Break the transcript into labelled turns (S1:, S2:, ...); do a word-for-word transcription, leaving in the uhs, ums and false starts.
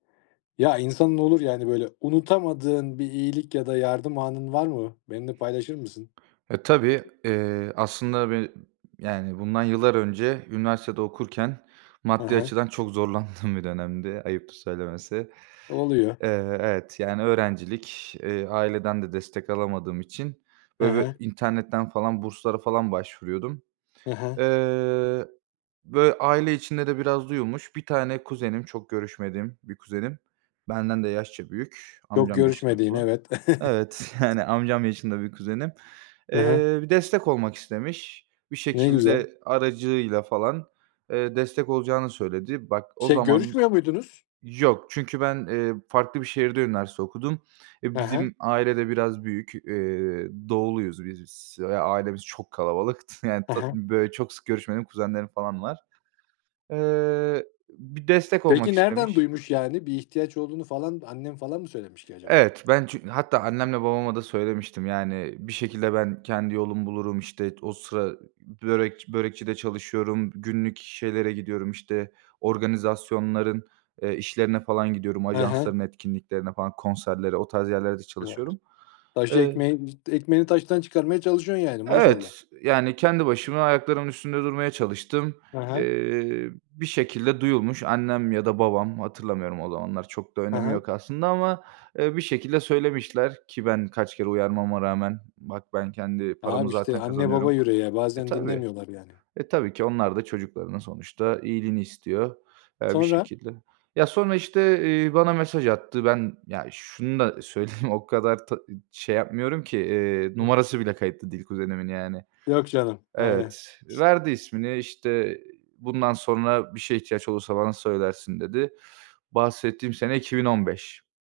S1: Ya, insanın olur ya, hani böyle unutamadığın bir iyilik ya da yardım anın var mı? Benimle paylaşır mısın?
S2: E, tabii, eee, aslında beni yani bundan yıllar önce üniversitede okurken
S1: He
S2: maddi
S1: he.
S2: açıdan çok zorlandığım bir dönemdi ayıptır söylemesi.
S1: Oluyor.
S2: Eee, evet, yani öğrencilik. Eee, aileden de destek alamadığım için
S1: He
S2: böyle
S1: he.
S2: bir internetten falan burslara falan başvuruyordum.
S1: He he.
S2: Eee, böyle aile içinde de biraz duyulmuş. Bir tane kuzenim, çok görüşmediğim bir kuzenim. Benden de yaşça büyük,
S1: Çok
S2: amcam yaşında
S1: görüşmediğin,
S2: bu.
S1: evet.
S2: Evet, yani amcam yaşında bir kuzenim.
S1: He he.
S2: Eee, bir destek olmak istemiş. Bir
S1: Ne güzel!
S2: şekilde aracıyla falan, eee, destek olacağını söyledi. Bak, o
S1: Şey,
S2: zaman
S1: görüşmüyor muydunuz?
S2: Yok, çünkü ben, eee, farklı bir şehirde üniversite okudum. E,
S1: He he.
S2: bizim aile de biraz büyük, eee, doğuluyuz biz s ve ailemiz çok kalabalık. T yani
S1: He
S2: ta
S1: he.
S2: böyle çok sık görüşmediğim kuzenlerim falan var. Eee, b bir destek olmak
S1: Peki, nereden
S2: istemiş.
S1: duymuş yani? Bir ihtiyaç olduğunu falan annen falan mı söylemiş ki acaba?
S2: Evet, ben çünkü hatta annemle babama da söylemiştim yani, e bir şekilde ben kendi yolumu bulurum, işte t o sıra ı börekçi börekçide çalışıyorum, günlük şeylere gidiyorum, işte organizasyonların, eee, işlerine falan gidiyorum,
S1: He he.
S2: ajansların etkinliklerine falan, konserlere, o tarz yerlerde çalışıyorum.
S1: Taşı
S2: Eee
S1: ekmeğin z ekmeğini taştan çıkarmaya çalışıyorsun yani, maşallah.
S2: Evet, yani kendi başıma ayaklarımın üstünde durmaya çalıştım.
S1: He he.
S2: Eee, bir şekilde duyulmuş. Annem ya da babam, hatırlamıyorum o zamanlar, çok da
S1: He
S2: önemi
S1: he.
S2: yok aslında ama, eee, bir şekilde söylemişler ki ben kaç kere uyarmama rağmen bak ben kendi paramı
S1: Abi işte,
S2: zaten
S1: anne baba
S2: kazanıyorum
S1: yüreği ya,
S2: E
S1: bazen
S2: tabii.
S1: dinlemiyorlar yani.
S2: E tabii ki onlar da çocuklarının sonuçta iyiliğini istiyor, eee, bir
S1: Sonra?
S2: şekilde. Ya, sonra işte, eee, bana mesaj attı. Ben ya, şunu da söyleyeyim, o kadar ta şey yapmıyorum ki. Eee, numarası bile kayıtlı değil kuzenimin yani.
S1: Yok canım, aynen.
S2: Evet, verdi ismini işte i "Bundan sonra bir şeye ihtiyaç olursa bana söylersin," dedi. Bahsettiğim sene iki bin on beş